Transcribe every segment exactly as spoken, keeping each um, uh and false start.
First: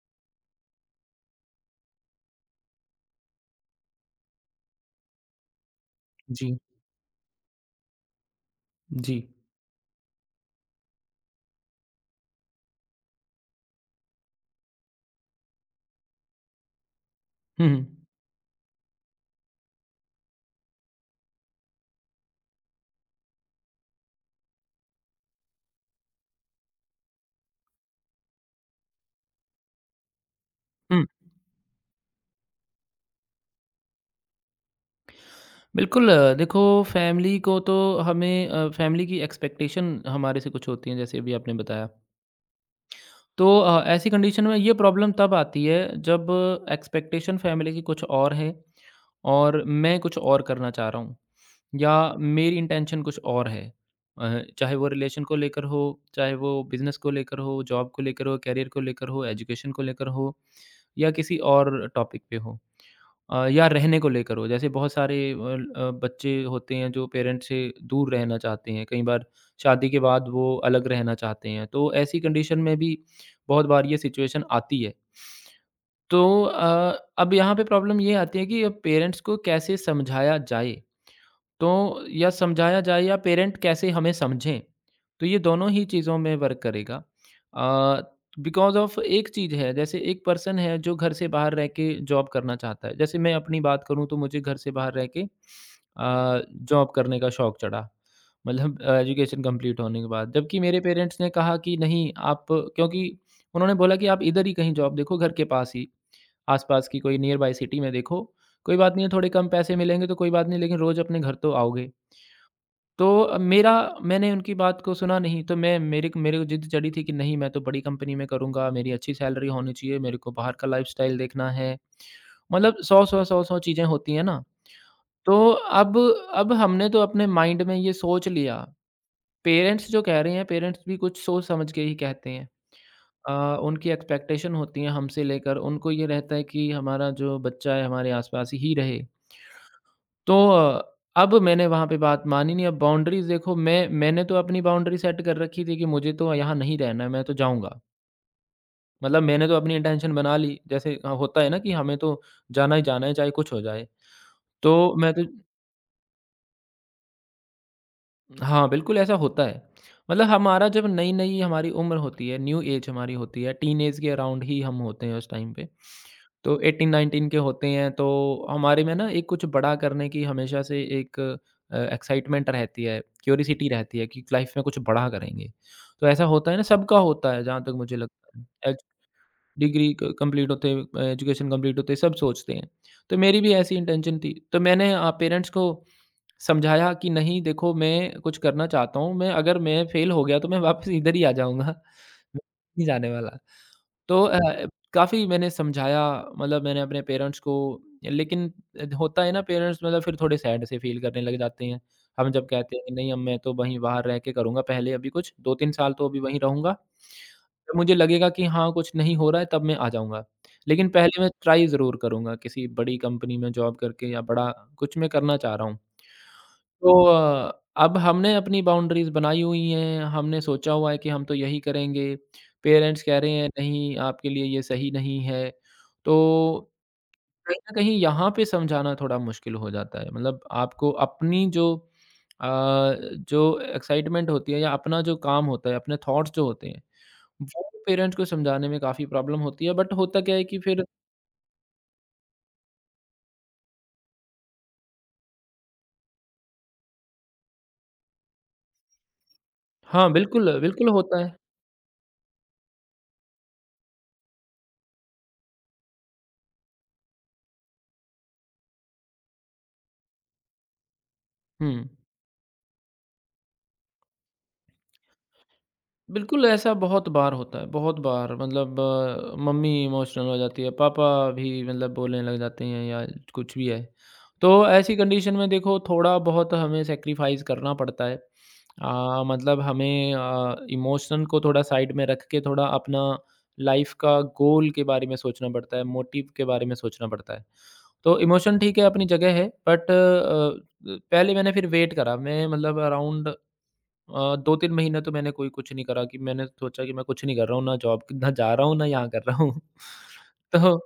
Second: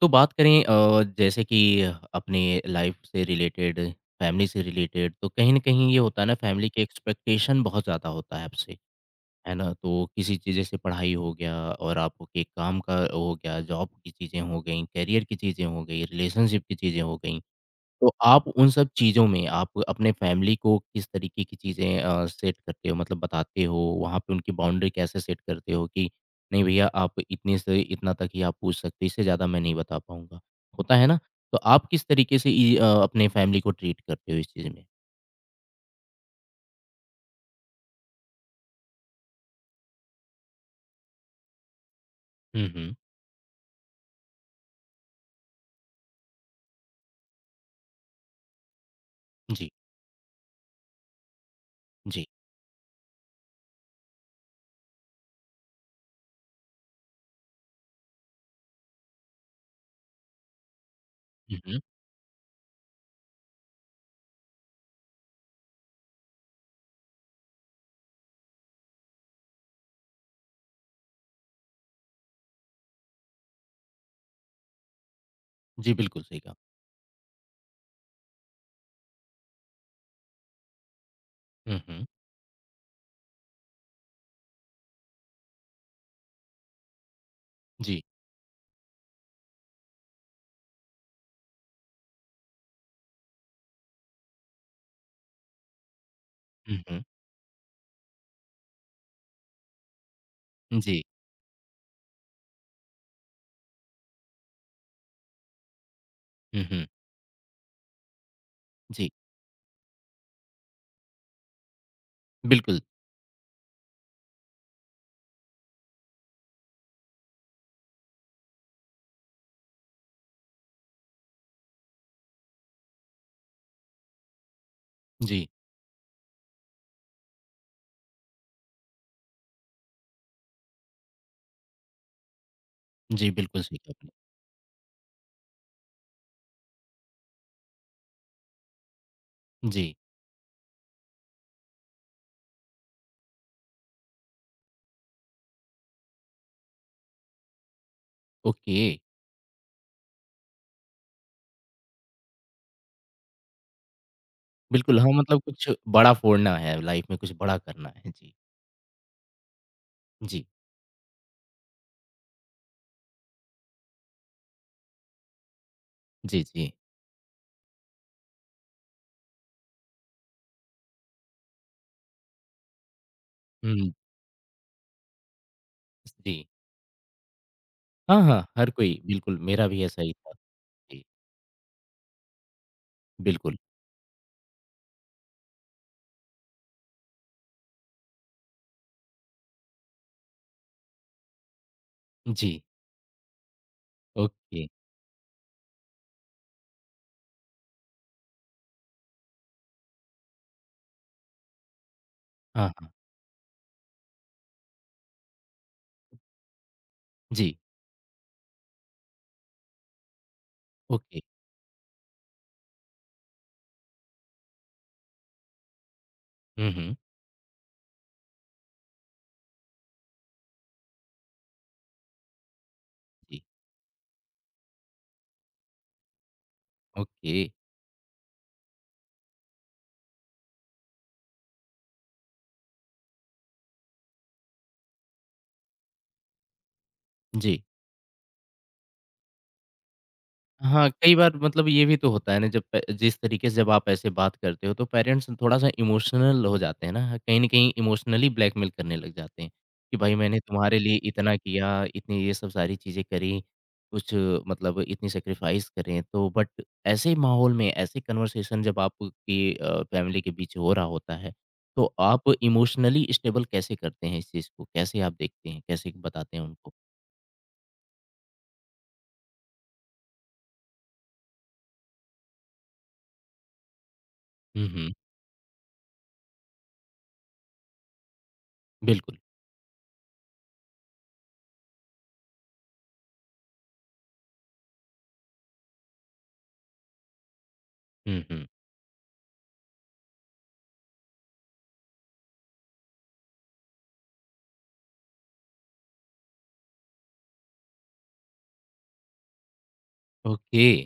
तो बात करें अ, जैसे कि अपने लाइफ से रिलेटेड, फैमिली से रिलेटेड, तो कहीं न कहीं ये होता है ना जी, फैमिली की एक्सपेक्टेशन बहुत ज़्यादा होता है आपसे, जी। है ना? तो किसी चीज़ जैसे पढ़ाई हो गया और आपके काम का हो गया, जॉब की चीज़ें हो गईं, करियर की चीज़ें हो गई, रिलेशनशिप की चीज़ें हो गईं। हुँ, हुँ। तो आप उन सब चीज़ों में आप अपने फैमिली को किस तरीके की चीज़ें अ, सेट करते हो मतलब बताते हो, वहाँ पे उनकी बाउंड्री कैसे सेट करते हो कि नहीं भैया आप इतने से इतना तक ही आप पूछ सकते हो, इससे ज़्यादा मैं नहीं बता पाऊँगा। होता हुँ, है ना? तो आप किस तरीके से इ अ, अपने फैमिली को ट्रीट करते हो इस चीज़ में? बिल्कुल अ, देखो फैमिली को तो हमें अ, फैमिली की एक्सपेक्टेशन हमारे से कुछ होती हैं जैसे अभी आपने बताया। हुँ, हुँ। तो अ, ऐसी कंडीशन में ये प्रॉब्लम तब आती है जब एक्सपेक्टेशन फैमिली की कुछ और है और जी, मैं कुछ और करना चाह रहा हूँ या जी। मेरी इंटेंशन कुछ और है। अ, चाहे वो रिलेशन को लेकर हो, चाहे वो बिज़नेस को लेकर हो, जॉब को लेकर हो, करियर को लेकर हो, एजुकेशन को लेकर हो या किसी हुँ, हुँ। और टॉपिक पे हो। अ, या रहने को लेकर हो, जैसे बहुत सारे अ, ल- अ, बच्चे होते हैं जो पेरेंट्स से दूर रहना चाहते हैं, कई बार शादी के बाद वो अलग रहना चाहते हैं, तो ऐसी कंडीशन में भी बहुत बार ये सिचुएशन आती है। जी, तो बिल्कुल सही कहा। अ, अब यहाँ पे प्रॉब्लम ये आती है कि अब पेरेंट्स को कैसे समझाया जाए, तो हुँ, हुँ। या समझाया जाए या पेरेंट कैसे हमें समझें। तो ये दोनों ही चीज़ों में वर्क करेगा। अ, जी। बिकॉज़ ऑफ़ एक चीज़ है, जैसे एक पर्सन है जो घर से बाहर रह के जॉब करना चाहता है। जैसे मैं अपनी बात करूँ, तो मुझे घर से बाहर रह के अ, हुँ, जॉब हुँ। करने का शौक चढ़ा, मतलब अ, एजुकेशन कंप्लीट होने के बाद। जबकि मेरे जी। पेरेंट्स ने कहा कि नहीं आप, क्योंकि उन्होंने बोला कि आप इधर ही कहीं जॉब देखो घर के पास ही। हुँ, हुँ। आस-पास की कोई नियर बाय सिटी में देखो, कोई बात नहीं है जी, थोड़े कम पैसे मिलेंगे तो कोई बात नहीं, लेकिन रोज़ अपने घर तो आओगे। बिल्कुल। तो अ, मेरा मैंने उनकी बात को सुना नहीं। तो मैं मेरे क मेरे को ज़िद चढ़ी थी कि नहीं, मैं तो बड़ी कंपनी में करूँगा, मेरी अच्छी सैलरी होनी चाहिए, मेरे को बाहर का लाइफ़स्टाइल देखना है। मतलब सौ सौ सौ सौ चीज़ें होती हैं ना। जी। तो अब अब हमने तो अपने माइंड में ये सोच लिया, पेरेंट्स जो कह रहे हैं पेरेंट्स भी कुछ सोच समझ के ही कहते हैं। जी, अ, बिल्कुल सही उनकी कहा आपने। एक्सपेक्टेशन होती है हमसे, लेकर उनको ये रहता है कि हमारा जो बच्चा है हमारे आस-पास ही रहे। जी, तो अ, अब मैंने वहाँ पे बात मानी नहीं, अब बाउंड्रीज़ देखो मैं मैंने तो अपनी बाउंड्री सेट कर रखी थी कि मुझे तो यहाँ नहीं रहना है, मैं तो जाऊँगा। ओके। मतलब मैंने तो अपनी इंटेंशन बना ली, जैसे अ, होता है ना कि हमें तो जाना ही जाना है, चाहे कुछ हो जाए। तो बिल्कुल, हाँ, मैं तो, मतलब कुछ बड़ा फोड़ना है लाइफ़ में, कुछ बड़ा करना है। जी, हाँ, बिल्कुल ऐसा होता है। मतलब जी, हमारा जब नई-नई हमारी उम्र होती है, न्यू ऐज हमारी होती है, टीनएज के अराउंड ही हम होते हैं उस टाइम पे। जी, तो जी। अठारह उन्नीस के होते हैं, तो हमारे में ना एक कुछ बड़ा करने की हमेशा से एक अ, एक्साइटमेंट रहती है, क्यूरियोसिटी हुँ, रहती है कि लाइफ में कुछ बड़ा करेंगे। तो ऐसा जी। होता है ना, सबका होता है जहाँ तक मुझे हाँ, लगता हाँ, है। हर एज कोई बिल्कुल, मेरा भी डिग्री ऐसा क ही था। कंप्लीट होते जी, एजुकेशन कंप्लीट होते सब सोचते हैं। तो मेरी भी बिल्कुल। ऐसी इंटेंशन थी। तो मैंने अ, पेरेंट्स को समझाया कि नहीं देखो मैं कुछ करना चाहता हूँ, मैं अगर मैं फेल हो गया तो मैं वापस इधर ही आ जाऊँगा, मैं जी, नहीं जाने वाला। तो अ, ओके। काफ़ी मैंने समझाया, मतलब मैंने अपने पेरेंट्स को, लेकिन होता है ना, पेरेंट्स मतलब फिर थोड़े सैड से फील करने लग जाते हैं। हम जब हाँ, कहते हैं हाँ। कि नहीं अब मैं तो वहीं बाहर रह के करूँगा, पहले अभी कुछ दो तीन साल तो अभी वहीं रहूँगा। जी, जब मुझे लगेगा कि हाँ, कुछ नहीं हो रहा है, तब मैं आ जाऊँगा। लेकिन ओके। पहले मैं ट्राई ज़रूर करूँगा, किसी बड़ी कंपनी में जॉब करके या बड़ा कुछ मैं करना चाह रहा हूँ। हुँ, हुँ। तो अ, अब हमने अपनी बाउंड्रीज़ बनाई हुई हैं, हमने सोचा हुआ है कि हम तो यही करेंगे, पेरेंट्स कह रहे जी, हैं नहीं आपके लिए ये सही नहीं है, तो ओके। कहीं न कहीं यहाँ पे समझाना थोड़ा मुश्किल हो जाता है। मतलब आपको अपनी जो अ, जो एक्साइटमेंट होती है या अपना जो काम होता है, अपने थॉट्स जो होते हैं, जी। वो पेरेंट्स को समझाने में काफ़ी प्रॉब्लम होती है, बट होता क्या है कि फिर, हाँ, कई बार मतलब ये भी तो होता है ना जब प जिस तरीके से जब आप ऐसे बात करते हो तो पेरेंट्स थोड़ा-सा इमोशनल हो जाते हैं ना, हाँ, कहीं न कहीं इमोशनली ब्लैकमेल करने लग जाते हैं, कि हाँ, भाई मैंने बिल्कुल, तुम्हारे बिल्कुल लिए होता है। इतना किया, इतनी ये सब सारी चीज़ें करी, कुछ मतलब इतनी सैक्रिफाइस करें तो बट ऐसे माहौल में ऐसे कन्वर्सेशन जब आपकी अ, फैमिली के बीच हो रहा होता है, हुँ। तो आप इमोशनली स्टेबल कैसे करते हैं इस चीज़ को? कैसे आप देखते हैं? कैसे बताते हैं बिल्कुल, उनको? ऐसा बहुत बार होता है, बहुत बार मतलब अ, मम्मी इमोशनल हो जाती है, पापा भी मतलब बोलने लग जाते हैं या कुछ भी है। तो हुँ, हुँ, ऐसी कंडीशन में देखो थोड़ा बहुत हमें सैक्रिफ़ाइस करना पड़ता है। बिल्कुल। अ, मतलब हमें अ, इमोशन को थोड़ा साइड में रख के थोड़ा अपना लाइफ़ का गोल के बारे में सोचना पड़ता है, मोटिव के बारे में सोचना पड़ता है। तो हुँ, हुँ, इमोशन ठीक है, अपनी जगह है, बट अ, पहले मैंने फिर वेट करा, मैं मतलब अराउंड अ, दो तीन महीने तो मैंने कोई कुछ नहीं करा, कि मैंने सोचा कि मैं कुछ नहीं कर रहा हूँ, ना जॉब ना जा रहा हूँ, ना यहाँ कर रहा हूँ। ओके। तो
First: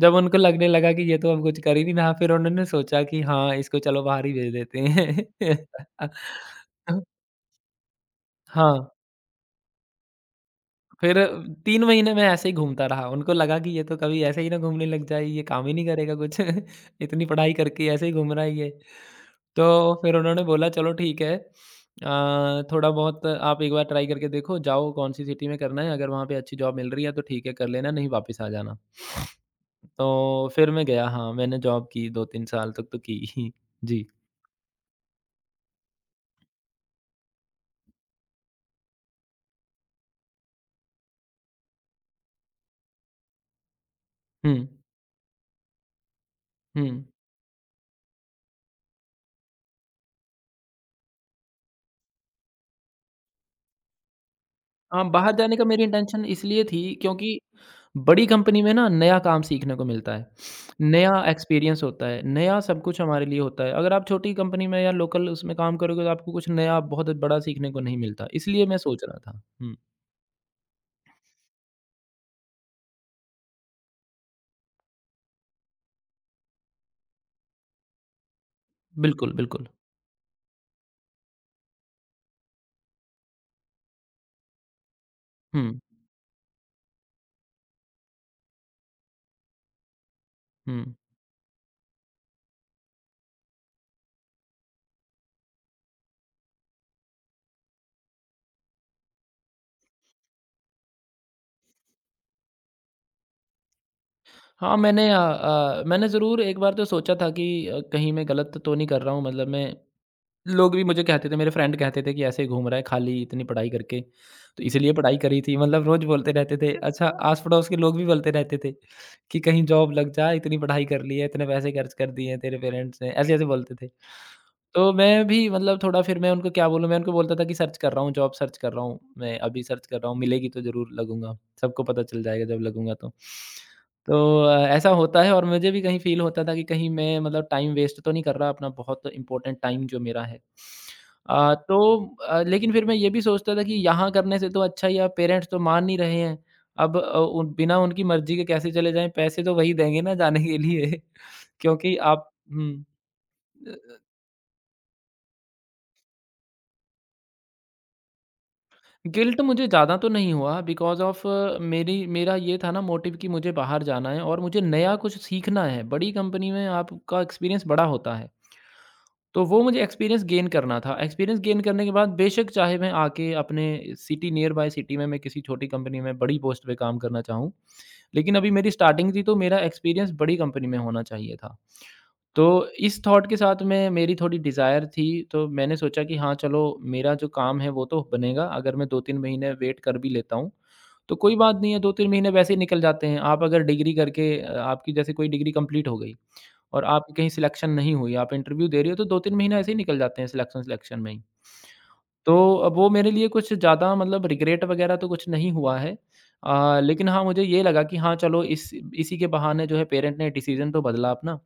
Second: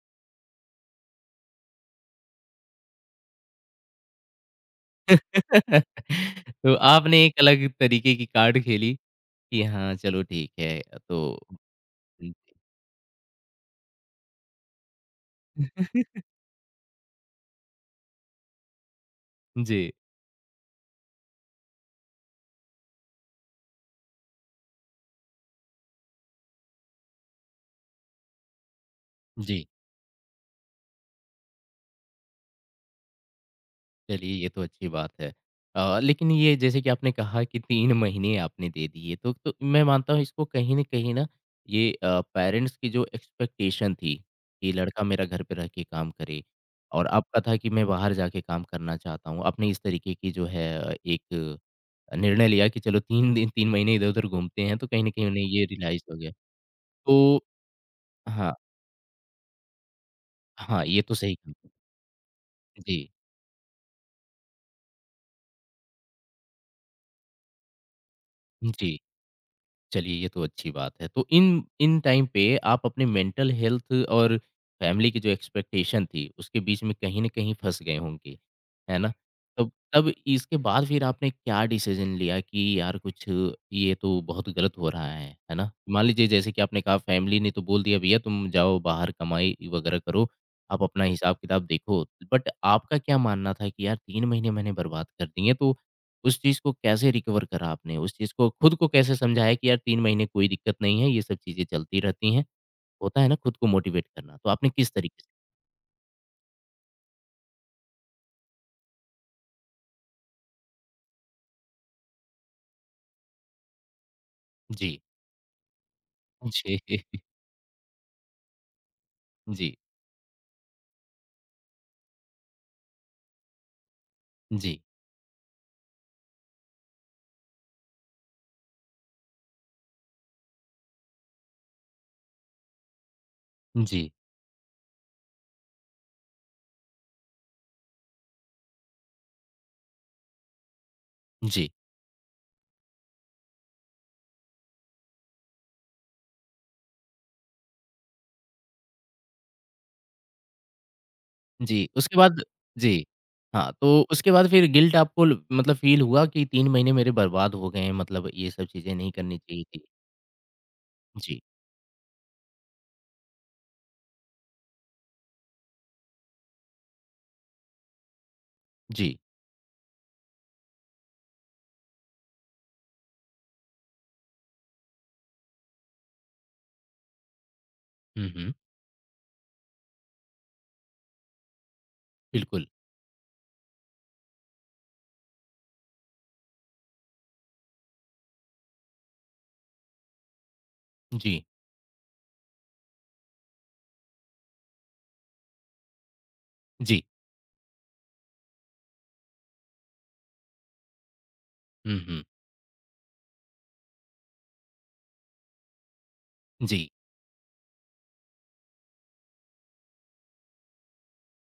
जब उनको लगने लगा कि ये तो अब कुछ कर ही नहीं रहा, फिर उन्होंने सोचा कि हाँ, इसको चलो बाहर ही भेज देते हैं। तो आपने एक अलग तरीके की कार्ड हाँ। खेली कि हाँ, चलो ठीक है फिर तो तीन महीने मैं हुँ, ऐसे ही घूमता रहा। उनको लगा कि ये तो कभी ऐसे ही ना घूमने लग जाए, ये काम ही नहीं करेगा कुछ। इतनी पढ़ाई करके ऐसे ही घूम रहा है ये। जी। तो फिर उन्होंने बोला चलो ठीक है, अ, थोड़ा बहुत आप एक बार ट्राई करके देखो, जाओ कौन सी सिटी में करना है, अगर वहाँ पे अच्छी जॉब मिल रही है तो ठीक है कर लेना, नहीं वापस आ जाना। जी, तो फिर मैं गया, हाँ, मैंने जॉब की दो तीन साल तक तो की ही। जी। चलिए ये तो अच्छी बात है। अ, लेकिन ये जैसे कि आपने कहा कि तीन महीने आपने दे दिए तो तो मैं मानता हूँ इसको कहीं न कहीं ना ये अ, पेरेंट्स की जो एक्सपेक्टेशन थी हुँ, कि लड़का मेरा घर पे रह के काम करे हुँ। और आपका था कि मैं बाहर जाके काम करना चाहता हूँ। आपने इस तरीके की जो है अ, एक निर्णय लिया कि चलो तीन दिन तीन महीने इधर-उधर घूमते हैं तो कहीं हाँ, न कहीं बाहर उन्हें जाने का ये मेरी रियलाइज़ हो इंटेंशन गया। इसलिए थी क्योंकि तो बड़ी हाँ, कंपनी में ना नया काम सीखने को मिलता है, हाँ, ये नया तो सही कहा। एक्सपीरियंस होता है, नया सब कुछ जी, हमारे लिए होता है। अगर आप छोटी कंपनी में या लोकल उसमें काम करोगे तो आपको कुछ नया बहुत बड़ा सीखने को नहीं मिलता, इसलिए मैं जी, सोच रहा था। हुँ, चलिए ये तो अच्छी बात है। तो इन इन टाइम पे आप अपने मेंटल हेल्थ और फैमिली की जो एक्सपेक्टेशन थी, उसके बीच में कहीं न कहीं फँस गए होंगे, है ना? बिल्कुल, बिल्कुल। तब तब इसके बाद फिर आपने क्या डिसीज़न लिया कि यार कुछ ये तो बहुत गलत हो रहा है, है ना? हुँ, मान लीजिए जैसे कि आपने कहा फैमिली ने तो बोल दिया भैया तुम जाओ बाहर कमाई वगैरह करो, आप हुँ। अपना हिसाब-किताब देखो। बट आपका क्या मानना था कि यार तीन महीने मैंने बर्बाद कर दिए तो उस चीज़ को कैसे रिकवर करा आपने? उस चीज़ को खुद को कैसे समझाया कि यार तीन महीने कोई दिक्कत नहीं है, ये सब चीज़ें चलती रहती हैं? होता है ना खुद को मोटिवेट करना, तो आपने हाँ, किस मैंने अ तरीके से अ, मैंने ज़रूर एक बार तो सोचा था कि अ, कहीं मैं गलत तो नहीं कर रहा हूँ, मतलब मैं, लोग भी मुझे कहते थे, मेरे फ्रेंड कहते थे कि ऐसे ही घूम रहा है खाली, इतनी पढ़ाई करके, तो जी, इसीलिए पढ़ाई करी थी मतलब, रोज़ बोलते रहते थे। जी, अच्छा, आस-पड़ोस के लोग भी बोलते रहते थे कि कहीं जी, जॉब लग जा, इतनी पढ़ाई कर ली है, इतने पैसे खर्च कर दिए हैं तेरे पेरेंट्स ने, ऐसे-ऐसे बोलते थे। जी, तो मैं भी, मतलब थोड़ा फिर मैं उनको क्या बोलूँ, मैं उनको बोलता था कि सर्च कर रहा हूँ, जॉब सर्च कर रहा हूँ, मैं अभी सर्च कर रहा हूँ, मिलेगी तो ज़रूर लगूँगा, सबको पता चल जाएगा जब लगूँगा तो। जी, तो अ, ऐसा होता है, और मुझे भी कहीं फ़ील होता था कि कहीं मैं मतलब टाइम वेस्ट तो नहीं कर रहा अपना बहुत इम्पोर्टेंट टाइम जो मेरा है। अ, जी, तो अ, लेकिन फिर मैं ये भी सोचता था कि यहाँ करने से तो अच्छा ही है, पेरेंट्स तो मान नहीं रहे हैं। अब अ, उन बिना उनकी मर्ज़ी के कैसे चले जाएँ, पैसे तो वही देंगे ना जाने के लिए। जी, क्योंकि उसके आप, बाद हुँ। जी, हाँ, तो उसके बाद फिर गिल्ट आपको ल मतलब फ़ील हुआ कि तीन महीने मेरे बर्बाद हो गए हैं, मतलब ये सब चीज़ें नहीं करनी गिल्ट चाहिए मुझे थी? ज़्यादा तो नहीं हुआ, बिकॉज़ ऑफ़ जी, मेरी मेरा ये था ना मोटिव कि मुझे बाहर जाना है और मुझे नया कुछ सीखना है। बड़ी कंपनी में आपका एक्सपीरियंस बड़ा होता है। जी, तो वो मुझे एक्सपीरियंस गेन करना था। एक्सपीरियंस गेन करने के बाद बेशक चाहे मैं आके अपने सिटी, नियर बाय सिटी में मैं किसी छोटी कंपनी में बड़ी पोस्ट पे काम करना चाहूँ। हुँ, लेकिन अभी हुँ, मेरी स्टार्टिंग थी, तो मेरा एक्सपीरियंस बड़ी कंपनी में होना चाहिए था। तो बिल्कुल, इस थॉट के साथ में मेरी थोड़ी डिज़ायर थी, तो मैंने सोचा कि हाँ, चलो मेरा जो काम है वो तो बनेगा, अगर मैं दो तीन महीने वेट कर भी लेता हूँ, तो कोई जी, बात नहीं है, दो तीन महीने वैसे ही निकल जाते हैं। आप अगर डिग्री करके अ, आपकी जैसे कोई डिग्री कंप्लीट हो गई और जी, आपकी कहीं सिलेक्शन नहीं हुई, आप इंटरव्यू दे रही हो, तो दो तीन महीने ऐसे ही निकल जाते हैं सिलेक्शन सिलेक्शन में ही। हुँ, हुँ, तो अब वो मेरे लिए कुछ ज़्यादा, मतलब रिग्रेट वगैरह तो कुछ नहीं हुआ है। अ, जी, लेकिन हाँ, मुझे ये लगा कि हाँ, चलो इस इसी के बहाने जो है पेरेंट ने डिसीज़न तो बदला अपना। अ,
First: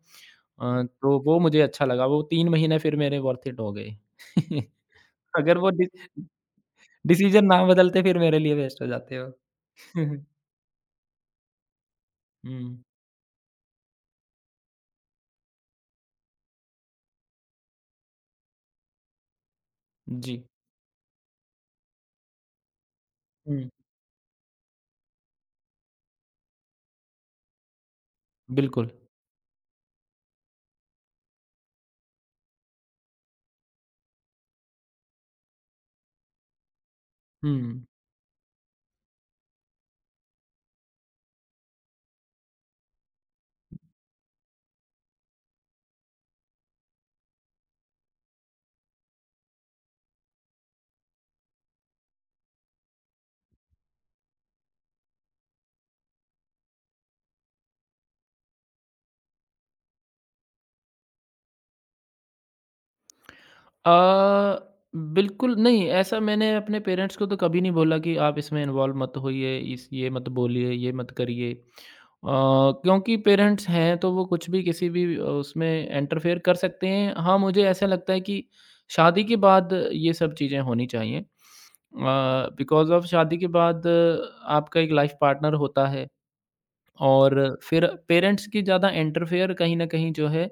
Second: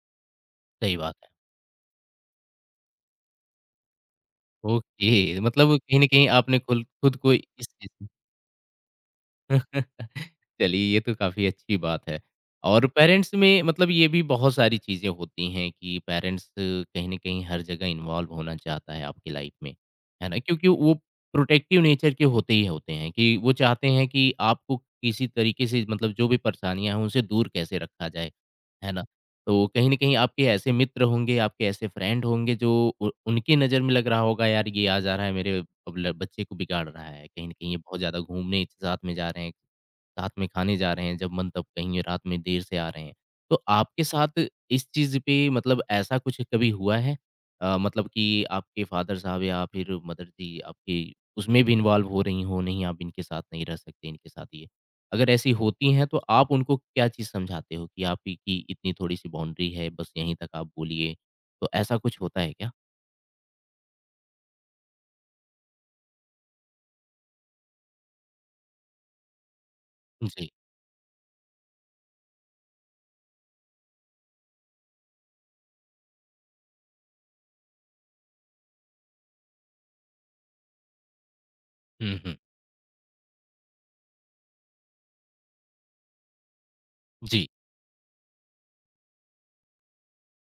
सही बात तो है। वो मुझे अच्छा लगा, वो तीन महीने फिर मेरे वर्थ इट हो गए। ओके, अगर वो मतलब डि कहीं न कहीं आपने खुल खुद को डिसीज़न ना इस चीज़ बदलते में फिर मेरे लिए वेस्ट हो जाते वो। हुँ, हुँ। चलिए ये तो काफ़ी अच्छी बात है। और पेरेंट्स में मतलब ये भी बहुत सारी चीज़ें होती हैं कि पेरेंट्स कहीं न कहीं हर जगह इन्वॉल्व होना चाहता है आपकी लाइफ में, है जी। ना? क्योंकि वो प्रोटेक्टिव नेचर के होते ही होते हैं कि वो हुँ, चाहते हैं कि आपको किसी तरीके से मतलब जो भी परेशानियाँ हैं उनसे दूर कैसे रखा जाए, बिल्कुल। है ना? तो कहीं न कहीं आपके ऐसे मित्र होंगे, आपके ऐसे फ्रेंड होंगे जो उ उनकी नज़र में लग रहा होगा यार ये आ जा रहा है मेरे अब ल बच्चे को बिगाड़ रहा है, कहीं न कहीं ये हुँ। बहुत ज़्यादा घूमने साथ में जा रहे हैं, साथ में खाने जा रहे हैं, जब मन तब कहीं रात में देर से आ रहे हैं। तो आपके साथ इस चीज़ पे मतलब ऐसा कुछ कभी हुआ है? अ, मतलब कि आपके फ़ादर साहब या फिर मदर जी आपकी उसमें भी इन्वॉल्व हो रही हों, नहीं आप इनके साथ नहीं रह सकते, इनके साथ ये। अगर ऐसी होती हैं तो आप उनको क्या चीज़ समझाते हो कि आप ही की इतनी थोड़ी-सी बाउंड्री है, बस यहीं तक आप बोलिए? तो ऐसा कुछ होता है क्या? अ, बिल्कुल नहीं, ऐसा मैंने अपने पेरेंट्स को तो कभी नहीं बोला कि आप इसमें इन्वॉल्व मत होइए, इस ये मत जी। बोलिए, ये मत करिए। अ, क्योंकि पेरेंट्स हैं तो वो कुछ भी, किसी भी अ, उसमें इंटरफेयर कर सकते हैं। हाँ, मुझे ऐसा लगता है कि शादी के बाद ये सब चीज़ें होनी चाहिए। हुँ, हुँ। बिकॉज़ ऑफ़ शादी के बाद आ, आपका एक लाइफ पार्टनर होता है जी। और फिर पेरेंट्स की ज़्यादा इंटरफेयर कहीं न कहीं जो है,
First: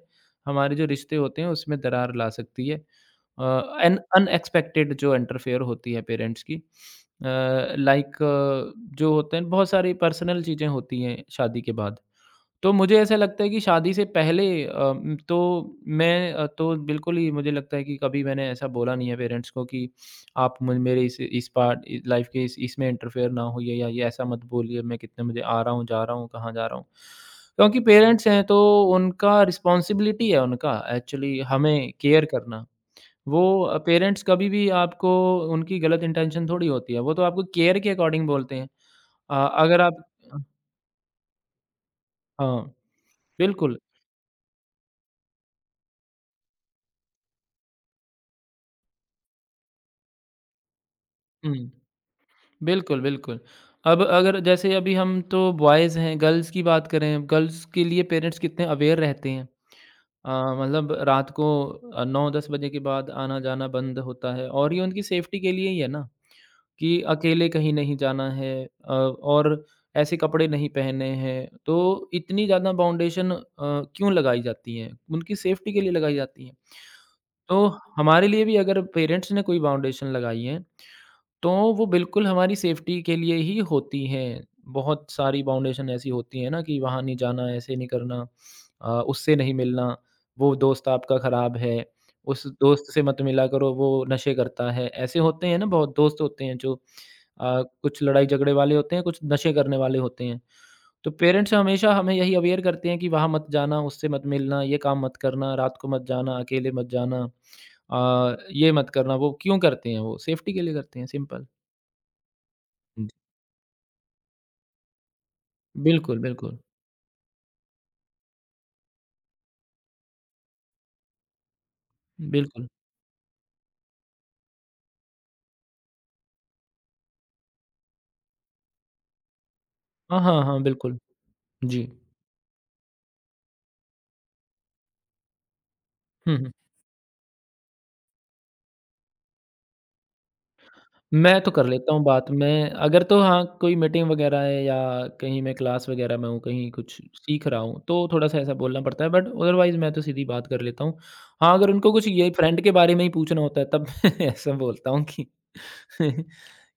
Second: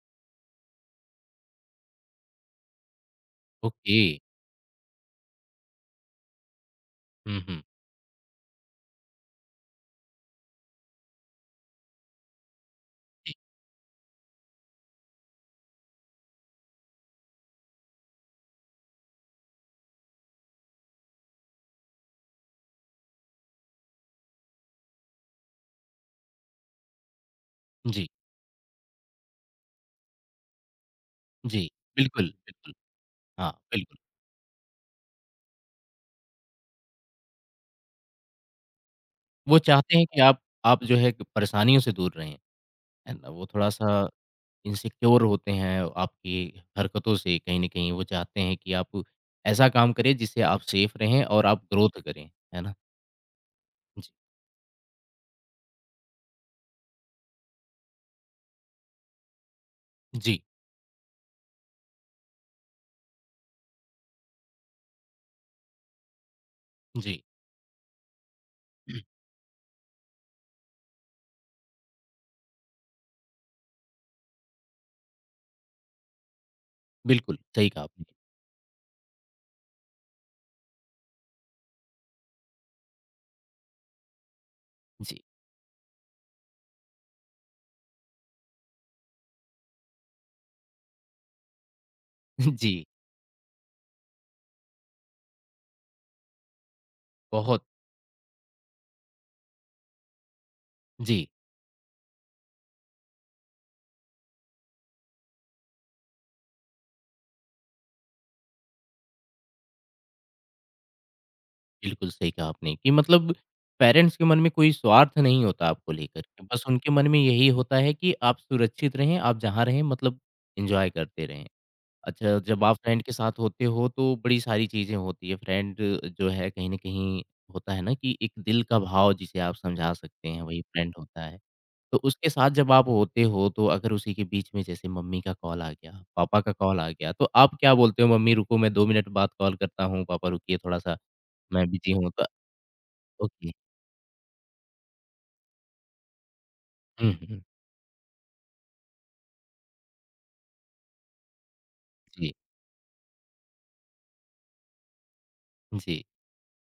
हमारे जो रिश्ते होते हैं उसमें दरार ला सकती है। Uh, okay. एन अनएक्सपेक्टेड जो इंटरफेयर होती है पेरेंट्स की। अ, हुँ, हुँ। लाइक जो होते हैं, बहुत सारी पर्सनल चीज़ें होती हैं शादी के बाद। तो मुझे ऐसा जी, लगता है कि शादी से पहले अम, तो मैं अ, तो बिल्कुल ही मुझे लगता है कि कभी मैंने ऐसा बोला नहीं है पेरेंट्स को कि आप मुझ मेरे इस इस पार्ट, लाइफ के इस इसमें इंटरफेयर ना होइए, या ये ऐसा मत बोलिए मैं कितने बजे आ रहा हूँ, जा रहा हूँ, कहाँ जा रहा हूँ, क्योंकि जी, पेरेंट्स हैं तो उनका रिस्पॉन्सिबिलिटी है, उनका एक्चुअली जी। हमें केयर बिल्कुल, करना। बिल्कुल। वो हाँ, बिल्कुल। पेरेंट्स कभी भी आपको, उनकी गलत इंटेंशन थोड़ी होती है, वो तो आपको केयर के अकॉर्डिंग बोलते हैं। अ, वो अगर चाहते आप, हैं कि आप आप जो है कि परेशानियों से दूर रहें, हाँ है ना? वो बिल्कुल, थोड़ा-सा इनसिक्योर होते हैं आपकी हरकतों से कहीं न कहीं। वो चाहते हैं कि आप ऐसा काम करें जिससे आप सेफ रहें और आप हुँ। ग्रोथ करें, है ना? बिल्कुल, बिल्कुल। अब जी, अगर जैसे अभी हम तो बॉयज़ हैं, गर्ल्स की बात करें, गर्ल्स के लिए पेरेंट्स कितने अवेयर रहते हैं। जी, अ, मतलब रात को अ, नौ दस बजे के बाद आना-जाना बंद होता है, और ये उनकी सेफ्टी के लिए ही है ना, कि जी। अकेले कहीं नहीं जाना है, अ, और ऐसे कपड़े नहीं पहनने हैं। तो इतनी ज़्यादा बाउंडेशन अ, क्यों लगाई जाती हैं? उनकी सेफ्टी के लिए लगाई जाती हैं। बिल्कुल, तो सही कहा आपने। हमारे लिए भी अगर पेरेंट्स ने कोई बाउंडेशन लगाई है तो वो बिल्कुल हमारी सेफ्टी के लिए ही होती हैं। बहुत जी, सारी बाउंडेशन ऐसी होती है ना कि वहाँ नहीं जाना, ऐसे नहीं करना, अ, उससे नहीं मिलना, वो दोस्त आपका ख़राब है, उस जी, दोस्त से मत मिला करो, वो नशे करता है। ऐसे होते हैं ना, बहुत दोस्त होते हैं जो अ, बहुत कुछ लड़ाई झगड़े वाले होते हैं, कुछ नशे करने वाले होते हैं। तो जी, पेरेंट्स हमेशा हमें यही अवेयर करते हैं कि वहाँ मत जाना, उससे मत मिलना, ये काम मत करना, रात को मत जाना, अकेले मत जाना, अ, ये मत करना। वो क्यों करते हैं वो? सेफ्टी के लिए करते हैं, सिंपल। बिल्कुल सही कहा आपने कि मतलब पेरेंट्स के मन में कोई स्वार्थ नहीं होता आपको बिल्कुल, लेकर के, बिल्कुल। बस उनके मन में यही होता है कि आप सुरक्षित रहें, आप जहाँ रहें मतलब एन्जॉय करते रहें। अच्छा, जब बिल्कुल। आप फ्रेंड के साथ होते हो तो बड़ी सारी चीज़ें होती है। फ्रेंड जो है कहीं न कहीं होता है ना कि एक दिल का भाव जिसे आप समझा हाँ, सकते हैं हाँ, वही हाँ, फ्रेंड बिल्कुल। होता है। जी। तो उसके साथ जब आप होते हो तो अगर उसी के बीच में जैसे मम्मी का कॉल आ गया, हुँ, पापा का हुँ। कॉल आ गया, तो आप क्या बोलते हो मम्मी रुको मैं दो मिनट बाद कॉल करता हूँ, पापा रुकिए थोड़ा-सा मैं तो मैं कर बिज़ी लेता हूँ हूँ तो बात, मैं अगर, तो हाँ, ओके। कोई मीटिंग वगैरह है या कहीं मैं क्लास वगैरह में हूँ, कहीं कुछ हुँ, हुँ। सीख रहा हूँ, तो थोड़ा-सा ऐसा बोलना पड़ता है, बट अदरवाइज़ मैं तो सीधी बात कर लेता हूँ। हाँ, अगर उनको कुछ ये जी, फ्रेंड के बारे में ही पूछना होता है तब, ऐसा बोलता हूँ कि जी।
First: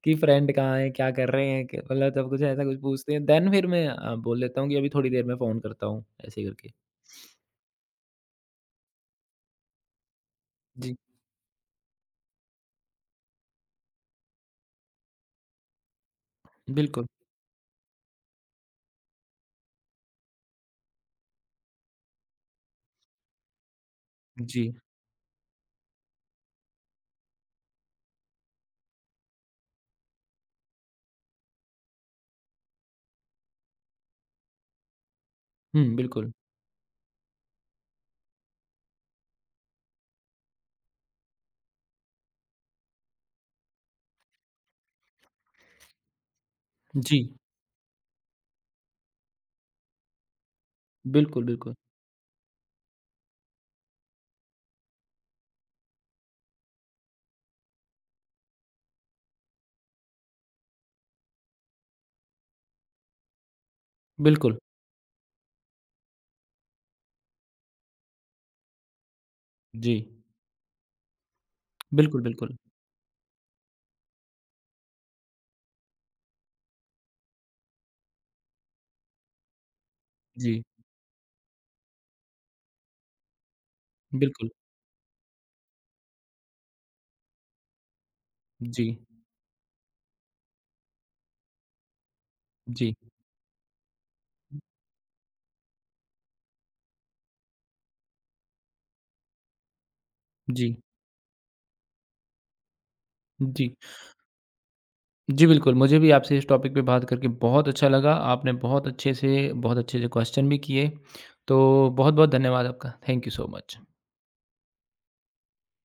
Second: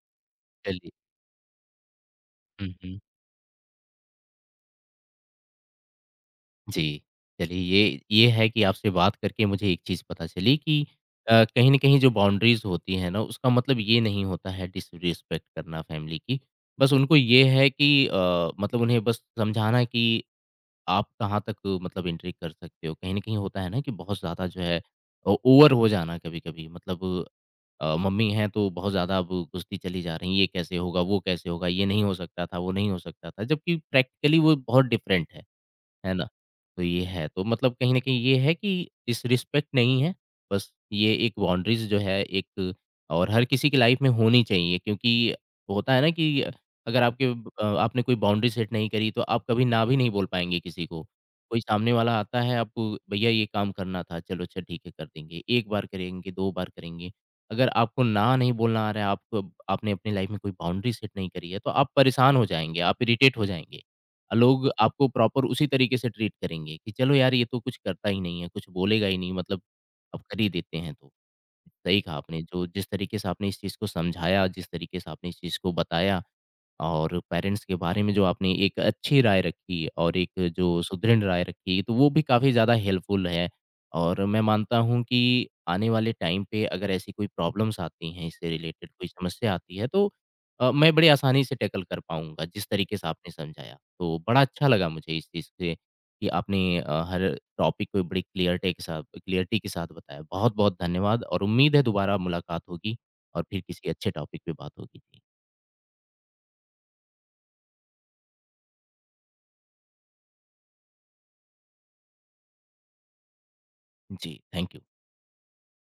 कि फ्रेंड कहाँ है, चलिए। क्या कर रहे हैं, क मतलब तब कुछ ऐसा हुँ, कुछ हुँ। पूछते हैं, देन फिर मैं अ, बोल देता हूँ कि अभी थोड़ी देर में फ़ोन करता हूँ, ऐसे करके। जी, चलिए ये ये है कि आपसे बात करके मुझे एक चीज़ पता चली कि जी, अ, कहीं न कहीं जो बाउंड्रीज़ होती हैं ना, उसका मतलब ये नहीं होता है डिसरिस्पेक्ट करना फैमिली की। बस बिल्कुल। उनको ये है कि अ, मतलब उन्हें बस समझाना कि आप कहाँ तक मतलब एंट्री कर सकते हो। कहीं न कहीं होता है ना कि बहुत ज़्यादा जो जी। है ओ ओवर हो जाना कभी-कभी मतलब अ, मम्मी हैं तो बहुत ज़्यादा अब घुसती चली जा रही हैं, ये कैसे होगा, वो कैसे होगा, ये नहीं हो सकता था, वो नहीं हो सकता था। जबकि प्रैक्टिकली वो बहुत डिफरेंट है। हुँ, है ना? बिल्कुल। तो ये है, तो मतलब कहीं न कहीं ये है कि डिसरिस्पेक्ट नहीं है, बस ये एक बाउंड्रीज़ जो है एक और हर किसी की लाइफ़ में होनी चाहिए क्योंकि होता है ना कि अगर हुँ। जी। आपके अ, आपने कोई बाउंड्री सेट नहीं करी तो आप कभी ना भी नहीं बोल पाएँगे किसी को। बिल्कुल, कोई बिल्कुल। सामने वाला आता है आपको भैया ये काम करना था, चलो अच्छा ठीक है कर देंगे, एक बार करेंगे, दो बार करेंगे। अगर आपको ना नहीं बोलना आ रहा है, आपको आपने अपनी लाइफ़ में कोई बाउंड्री सेट नहीं करी है, तो आप परेशान हो जाएँगे, आप इरिटेट हो जाएँगे। बिल्कुल, लोग आपको प्रॉपर उसी तरीके से ट्रीट करेंगे कि चलो यार ये तो कुछ करता ही नहीं है, कुछ बोलेगा ही नहीं मतलब जी। आप कर ही देते हैं तो। सही कहा बिल्कुल, आपने बिल्कुल। जो जिस तरीके से आपने इस चीज़ को समझाया, जिस तरीके से आपने इस चीज़ को बताया और पेरेंट्स के बारे में जो आपने एक अच्छी राय रखी और एक जी, जो सुदृढ़ राय रखी, तो वो भी काफ़ी ज़्यादा हेल्पफुल है। और मैं बिल्कुल। मानता हूँ कि आने वाले टाइम पे अगर ऐसी कोई प्रॉब्लम्स आती हैं, इससे जी, रिलेटेड कोई समस्या आती है, तो अ, मैं बड़ी आसानी से टैकल कर पाऊँगा, जिस जी, तरीके से आपने समझाया। तो बड़ा अच्छा लगा मुझे इस चीज़ से कि आपने अ, हर टॉपिक को बड़ी क्लियरटी के साथ क्लियरटी के साथ बताया। बहुत-बहुत जी, धन्यवाद और उम्मीद है दोबारा मुलाकात होगी और फिर जी। किसी अच्छे टॉपिक पे बात होगी। जी, बिल्कुल, मुझे भी आपसे इस टॉपिक पे बात करके बहुत अच्छा लगा। आपने बहुत अच्छे से बहुत अच्छे से क्वेश्चन भी किए। तो बहुत-बहुत धन्यवाद आपका। Thank you so much. जी, थैंक यू।